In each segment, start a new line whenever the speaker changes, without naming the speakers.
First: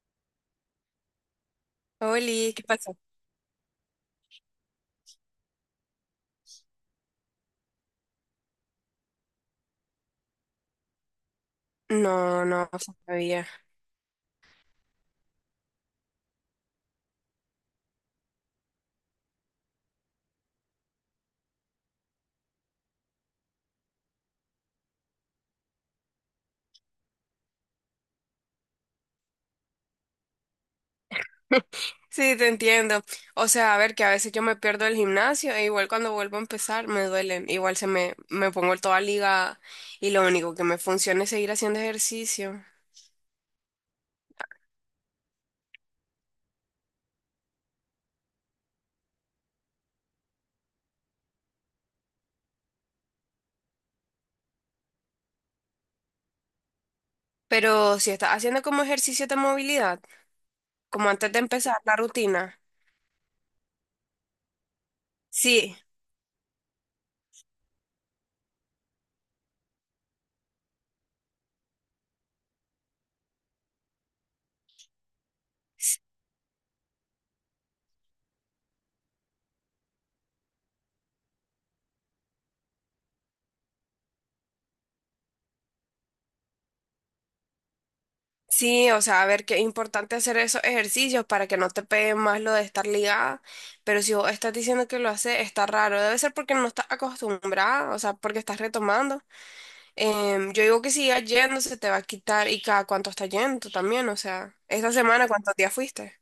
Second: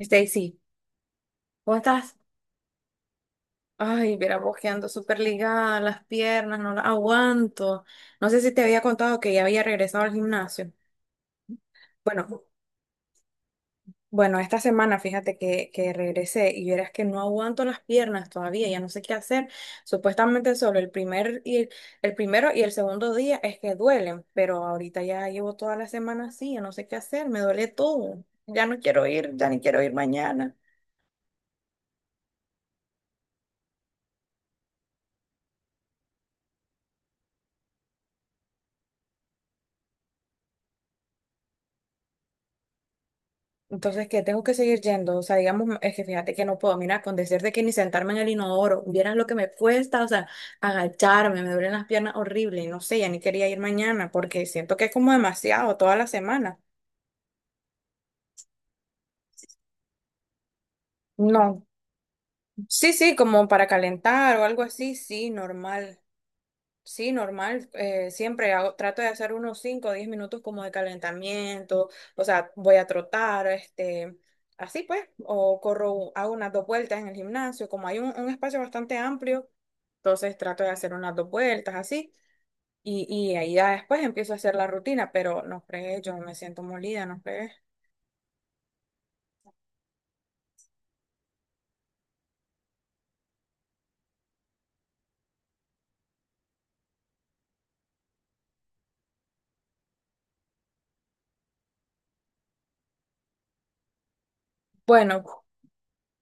Stacy, ¿cómo estás?
Oli, ¿qué pasó?
Ay, mira, bojeando súper ligada, las piernas, no las aguanto. No sé si te había contado que ya había regresado al gimnasio. Bueno,
No, no sabía.
bueno, esta semana fíjate que regresé y verás que no aguanto las piernas todavía, ya no sé qué hacer. Supuestamente solo el primero y el segundo día es que duelen, pero ahorita ya llevo toda la semana así, ya no sé qué hacer, me duele todo. Ya no quiero ir, ya ni quiero ir mañana.
Sí, te entiendo. O sea, a ver, que a veces yo me pierdo el gimnasio e igual cuando vuelvo a empezar me duelen. Igual me pongo toda ligada y lo único que me funciona es seguir haciendo ejercicio.
Entonces, ¿qué? Tengo que seguir yendo. O sea, digamos, es que fíjate que no puedo. Mira, con decirte que ni sentarme en el inodoro, vieras lo que me cuesta, o sea, agacharme, me duelen las piernas horrible. No sé, ya ni quería ir mañana porque siento que es como demasiado toda la semana.
Pero si estás haciendo como ejercicio de movilidad, como antes de
No,
empezar la rutina.
sí, sí, como para calentar o algo así, sí,
Sí.
normal. Sí, normal. Siempre trato de hacer unos 5 o 10 minutos como de calentamiento. O sea, voy a trotar, así pues, o corro, hago unas dos vueltas en el gimnasio. Como hay un espacio bastante amplio, entonces trato de hacer unas dos vueltas así. Y ahí ya después empiezo a hacer la rutina, pero no fregué, yo me siento molida, no fregué.
Sí, o sea, a ver, qué importante hacer esos ejercicios para que no te pegue más lo de estar ligada, pero si vos estás diciendo que lo hace, está raro, debe ser porque no estás acostumbrada, o sea, porque estás retomando. Yo digo que sigas yendo, se te va a quitar y cada cuánto estás yendo también, o sea, esta
Bueno,
semana, ¿cuántos días fuiste?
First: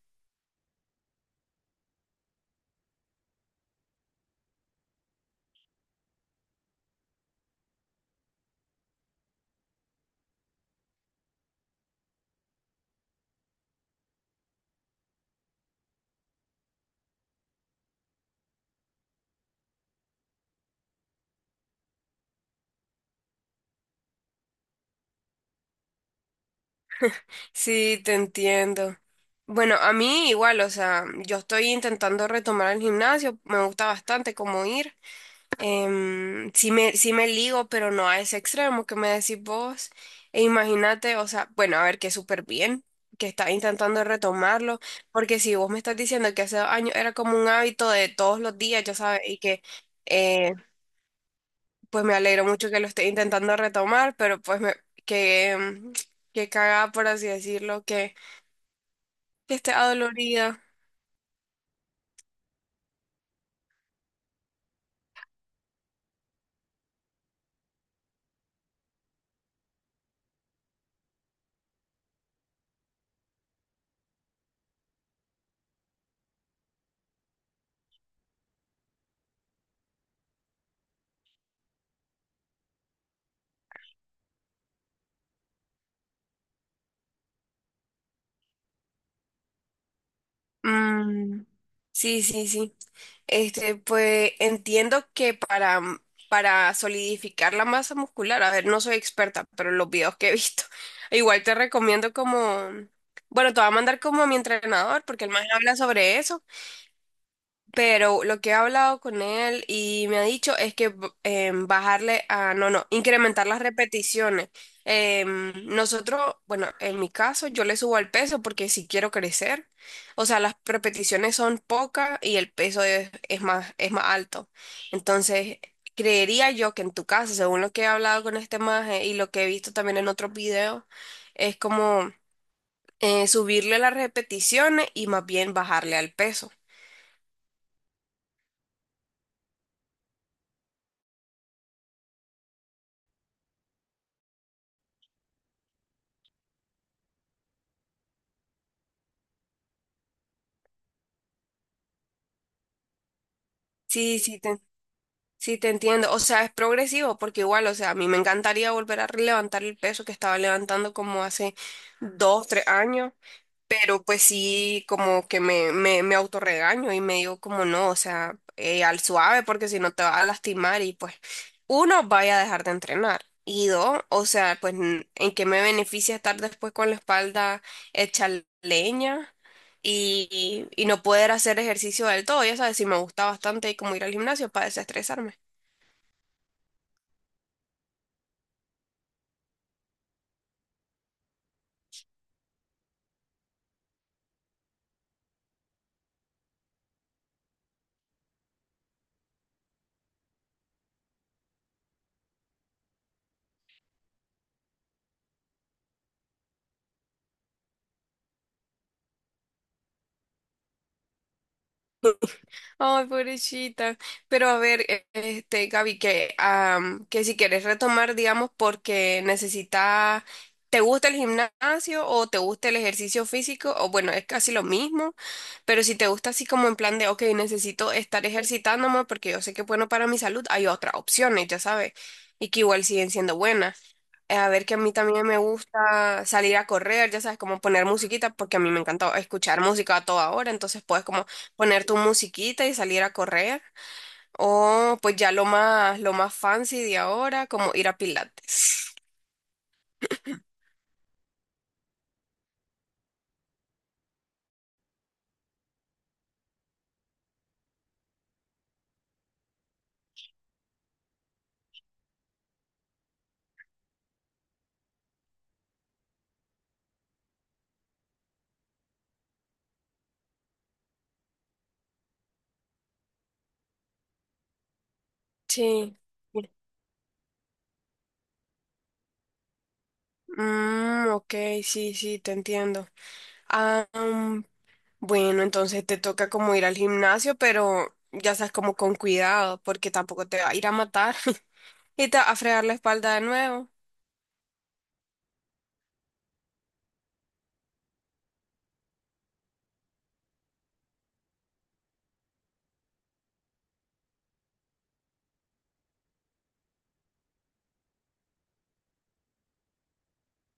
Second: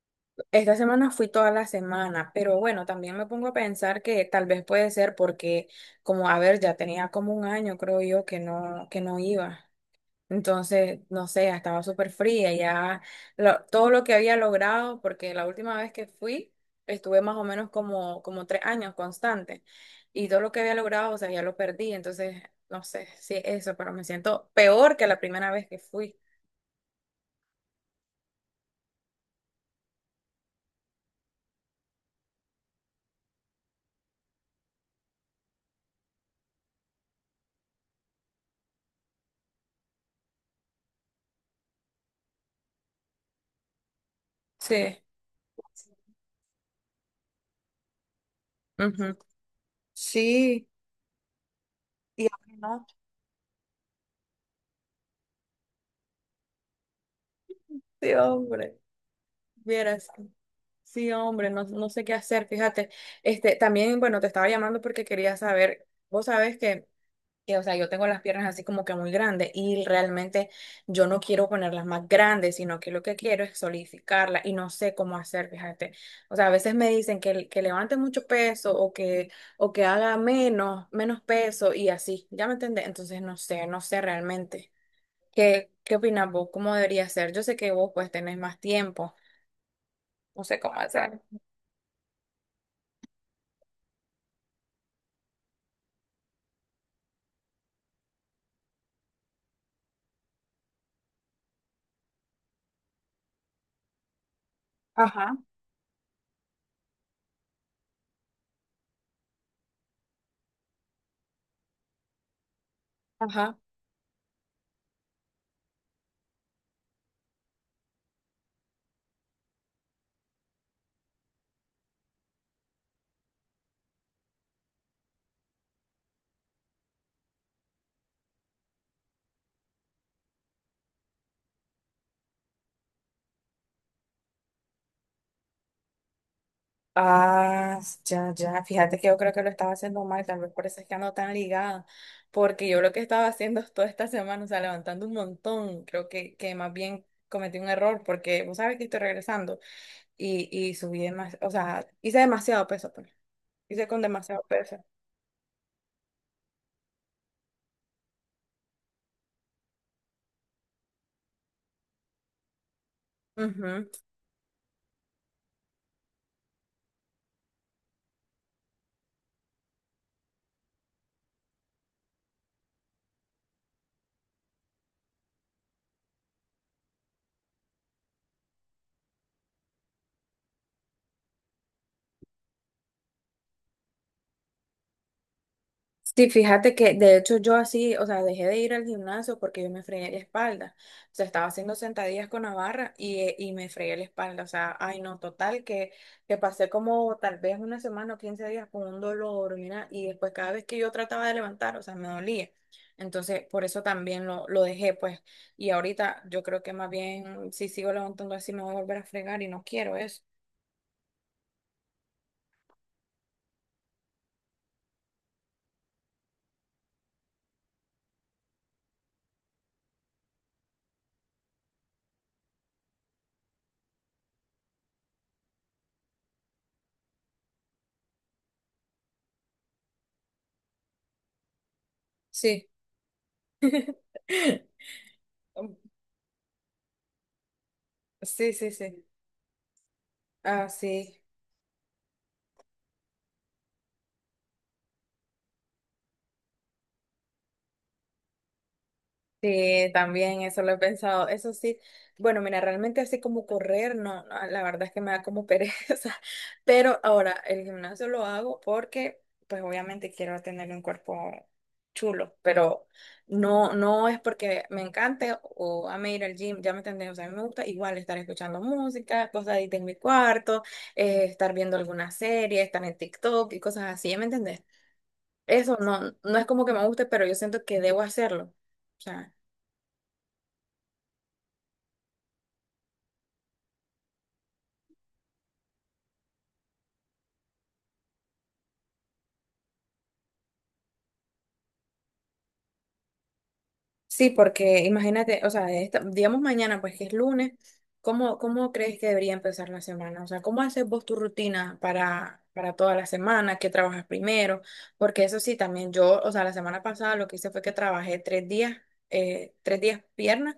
esta semana fui toda la semana, pero bueno, también me pongo a pensar que tal vez puede ser porque, como a ver, ya tenía como un año, creo yo, que no iba. Entonces, no sé, ya estaba súper fría, ya todo lo que había logrado, porque la última vez que fui, estuve más o menos como 3 años constante, y todo lo que había logrado, o sea, ya lo perdí. Entonces, no sé si es eso, pero me siento peor que la primera vez que fui.
Sí, te entiendo. Bueno, a mí igual, o sea, yo estoy intentando retomar el gimnasio, me gusta bastante como ir. Sí me ligo, pero no a ese extremo que me decís vos. E imagínate, o sea, bueno, a ver, que súper bien, que estás intentando retomarlo,
Sí.
porque si vos me estás diciendo que hace dos años era como un hábito de todos los días, ya
Ujú.
sabes, y que eh,
Sí.
pues me
Y
alegro
ahora
mucho que
no.
lo estés intentando retomar, pero pues que, em, que cagada, por así decirlo,
Sí,
que,
hombre,
que esté
vieras.
adolorida.
Sí, hombre, no, no sé qué hacer, fíjate. También, bueno, te estaba llamando porque quería saber, vos sabes que, o sea, yo tengo las piernas así como que muy grandes y realmente yo no quiero ponerlas más grandes, sino que lo que quiero es solidificarlas y no sé cómo hacer, fíjate. O sea, a veces me dicen que levante mucho peso o que haga menos peso y así, ¿ya me entendés? Entonces, no sé, no sé realmente. ¿Qué opinas vos? ¿Cómo debería ser? Yo sé que vos pues tenés más tiempo. No sé cómo hacer.
Mm, sí, sí, sí. Este, pues entiendo que para solidificar la masa muscular, a ver, no soy experta, pero los videos que he visto, igual te recomiendo como, bueno, te voy a mandar como a mi entrenador, porque él
Ajá.
más habla sobre eso. Pero lo que he hablado con él y me ha dicho es que bajarle a, no, no, incrementar
Ajá.
las repeticiones. Nosotros, bueno, en mi caso, yo le subo al peso porque si quiero crecer. O sea, las repeticiones son pocas y el peso es más alto. Entonces, creería yo que en tu caso, según lo que he hablado con este maje y lo que he visto también en otros videos, es como subirle las repeticiones y más bien bajarle al peso.
Ah, ya, ya. Fíjate que yo creo que lo estaba haciendo mal, tal vez por eso es que ando tan ligada. Porque yo lo que estaba haciendo es toda esta semana, o sea, levantando un montón. Creo que más bien cometí un error porque vos sabes que estoy regresando y subí demasiado, o sea, hice demasiado peso, pues. Hice con
Sí, sí.
demasiado
te
peso.
Sí, te entiendo. O sea, es progresivo porque igual, o sea, a mí me encantaría volver a levantar el peso que estaba levantando como hace 2, 3 años,
Ujú.
pero pues sí, como que me autorregaño y me digo como no, o sea, al suave porque si no te vas a lastimar y pues uno, vaya a dejar de entrenar. Y dos, o sea, pues en qué me beneficia estar después con la espalda hecha leña y, y no poder hacer ejercicio del todo. Ya sabes, sí me gusta bastante como ir al gimnasio para desestresarme.
Sí, fíjate que de hecho yo así, o sea, dejé de ir al gimnasio porque yo me fregué la espalda. O sea, estaba haciendo sentadillas con la barra y me fregué la espalda. O sea, ay no, total, que pasé como tal vez una semana o 15 días con un dolor, mira, y después cada vez que yo trataba de levantar, o sea, me dolía. Entonces, por eso también lo dejé, pues. Y ahorita yo creo que más bien si sigo levantando así me voy a volver a fregar y no quiero eso.
Ay, pobrecita. Pero a ver, este, Gaby, que si quieres retomar, digamos, porque necesitas, ¿te gusta el gimnasio o te gusta el ejercicio físico? O bueno, es casi lo mismo, pero si te gusta así como en plan de, ok, necesito estar ejercitándome porque yo sé que es bueno para mi salud, hay otras opciones, ya sabes, y que
Sí.
igual siguen siendo buenas. A ver, que a mí también me gusta salir a correr, ya sabes, como poner musiquita,
Sí,
porque a
sí,
mí me
sí.
encanta escuchar música a toda hora,
Ah,
entonces puedes
sí.
como poner tu musiquita y salir a correr, o pues ya lo más fancy de ahora, como ir a Pilates.
Sí, también eso lo he pensado. Eso sí, bueno, mira, realmente así como correr, no, no, la verdad es que me da como pereza. Pero ahora el gimnasio lo hago porque, pues obviamente quiero tener un cuerpo chulo, pero no, no es porque me encante o ame ir al gym, ya me entendés, o sea, a mí me gusta igual estar escuchando música, cosas ahí de mi cuarto, estar viendo alguna serie, estar en TikTok y cosas así, ¿ya me entendés? Eso
Sí.
no, no es como que me guste, pero yo siento que debo hacerlo. O sea.
Mm, ok, sí, sí, te entiendo. Ah, bueno, entonces te toca como ir al gimnasio, pero ya sabes, como con cuidado, porque tampoco te va a ir a matar y te va a fregar la espalda de nuevo.
Sí, porque imagínate, o sea, digamos mañana, pues que es lunes, ¿cómo crees que debería empezar la semana? O sea, ¿cómo haces vos tu rutina para toda la semana? ¿Qué trabajas primero? Porque eso sí, también yo, o sea, la semana pasada lo que hice fue que trabajé 3 días piernas,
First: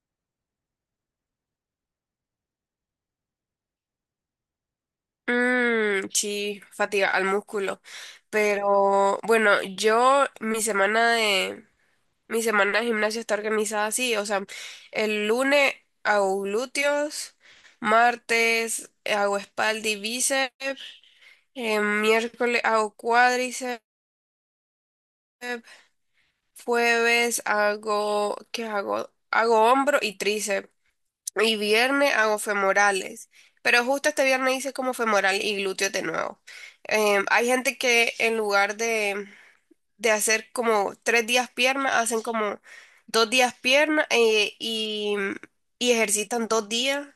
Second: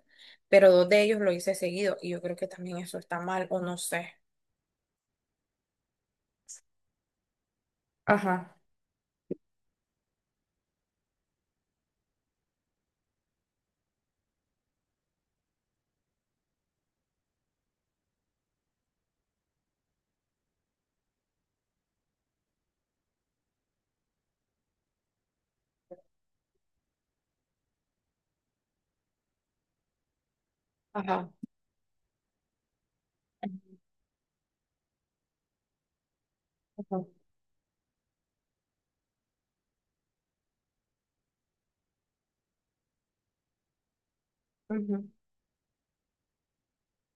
pero dos de ellos lo hice seguido y yo creo que también eso está mal o no sé.
Mm, sí, fatiga al músculo.
Ajá,
Pero bueno, yo mi semana de Mi semana de gimnasio está organizada así, o sea, el lunes hago glúteos, martes hago espalda y bíceps, miércoles hago cuádriceps, jueves hago, ¿qué hago? Hago hombro y tríceps,
ajá,
y viernes hago femorales, pero justo este viernes hice como femoral y glúteos de nuevo.
ajá,
Hay gente que en lugar de hacer como tres días pierna, hacen como dos días pierna eh,
ujú,
y, y ejercitan dos días.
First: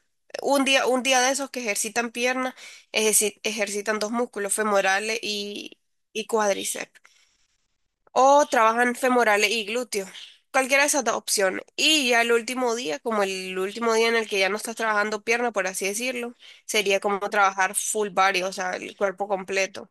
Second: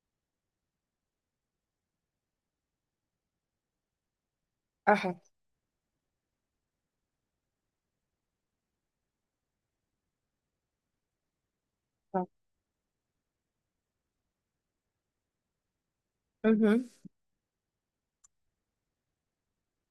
Un día de esos que ejercitan pierna, ejercitan dos músculos, femorales
ajá,
y cuádriceps. O trabajan femorales y glúteos. Cualquiera de esas dos opciones. Y ya
ajá.
el último día, como el último día en el que ya no estás trabajando pierna, por así decirlo,
Ujú.
sería como trabajar full body, o sea, el cuerpo completo.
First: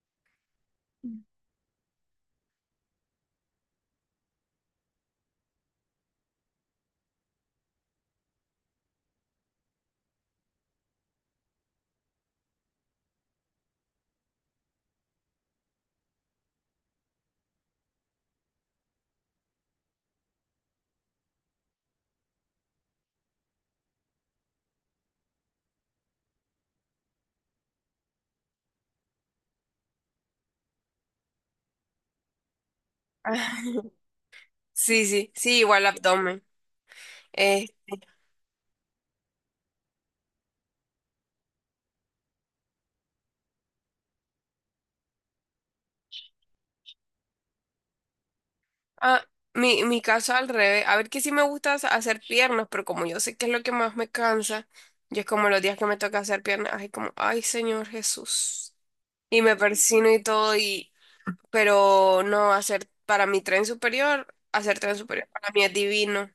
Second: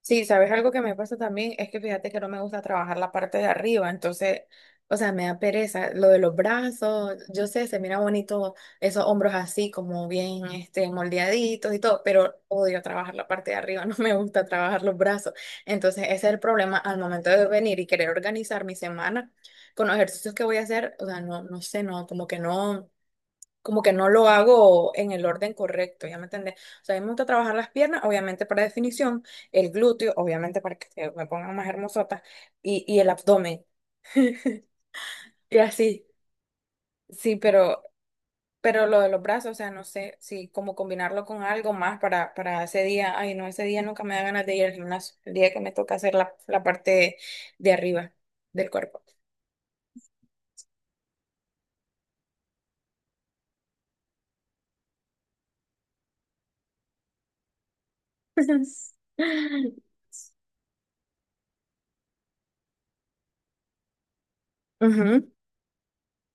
Sí, sabes algo que me pasa también es que fíjate que no me gusta trabajar la parte de arriba, entonces, o sea, me da pereza lo de los brazos, yo sé, se mira bonito esos hombros así como bien moldeaditos y todo, pero odio trabajar la parte de arriba, no me gusta trabajar los brazos. Entonces, ese es el problema al momento de venir y querer organizar mi semana con los ejercicios que voy a hacer, o sea, no no sé, no como que no lo hago en el orden correcto, ¿ya me entendés? O sea, a mí me gusta trabajar las piernas, obviamente para definición, el glúteo, obviamente para que se me pongan más hermosotas, y el abdomen,
Ah, sí, sí,
y
sí, igual
así,
abdomen.
sí,
Eh,
pero, lo de los brazos, o sea, no sé, si como combinarlo con algo más para ese día, ay, no, ese día nunca me da ganas de ir al gimnasio, el día que me toca hacer la parte de arriba del cuerpo.
Ah, mi caso al revés. A ver que sí me gusta hacer piernas, pero como yo sé que es lo que más me cansa, yo es como los días que me toca hacer piernas, ay, como, ay, Señor Jesús. Y me persino y todo, y, pero no, hacer para mi tren superior, hacer tren
Ujú.
superior para mí es divino.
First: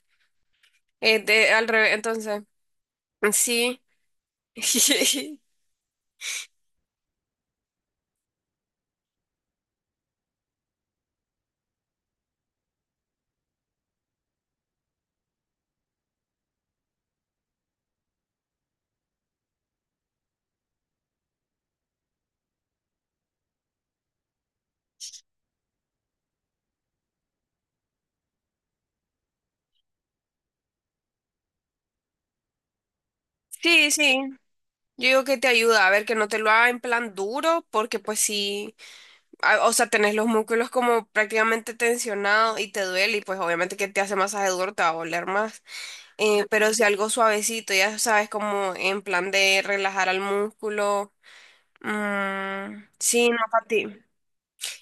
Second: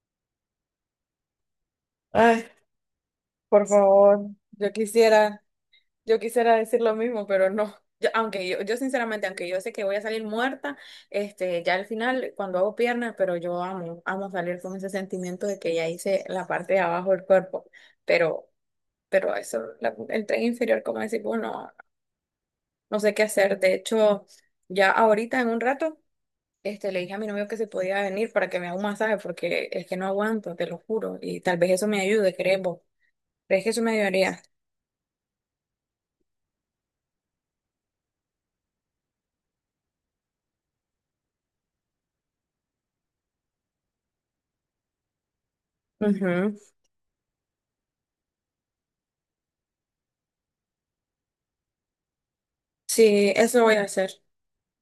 Al revés, entonces,
Ay, por
sí.
favor, yo quisiera. Yo quisiera decir lo mismo, pero no. Aunque yo sinceramente, aunque yo sé que voy a salir muerta, ya al final, cuando hago piernas, pero yo amo, amo salir con ese sentimiento de que ya hice la parte de abajo del cuerpo. Pero, eso, el tren inferior, como decir, bueno, no sé qué hacer. De hecho, ya ahorita en un rato, le dije a mi novio que se podía venir para que me haga un masaje, porque es que no aguanto, te lo juro. Y tal vez eso me ayude, ¿crees vos? ¿Crees que eso me
Sí, sí.
ayudaría?
Yo digo que te ayuda a ver que no te lo haga en plan duro, porque pues sí. Ah, o sea, tenés los músculos como prácticamente tensionados y te duele y pues obviamente que te hace masaje duro te va a doler más. Eh,
Ujú.
pero si algo suavecito, ya sabes, como en plan de relajar al músculo. Mm, sí,
Sí,
no
eso
para
voy a
ti.
hacer.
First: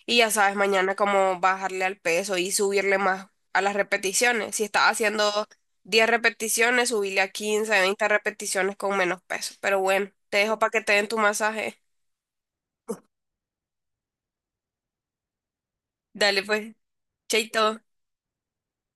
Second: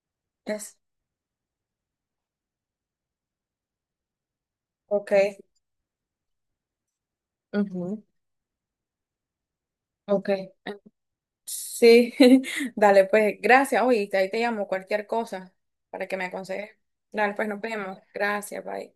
Y ya sabes,
Es-
mañana como bajarle al peso y subirle más a las repeticiones. Si estás
Ok.
haciendo 10 repeticiones, subirle a 15
Ujú.
20 repeticiones con menos peso. Pero bueno,
Ok.
te dejo para que te den tu masaje.
Sí, dale, pues gracias. Oye, ahí te llamo cualquier cosa para que me
Dale
aconsejes.
pues,
Dale, pues nos
chaito.
vemos. Gracias, bye.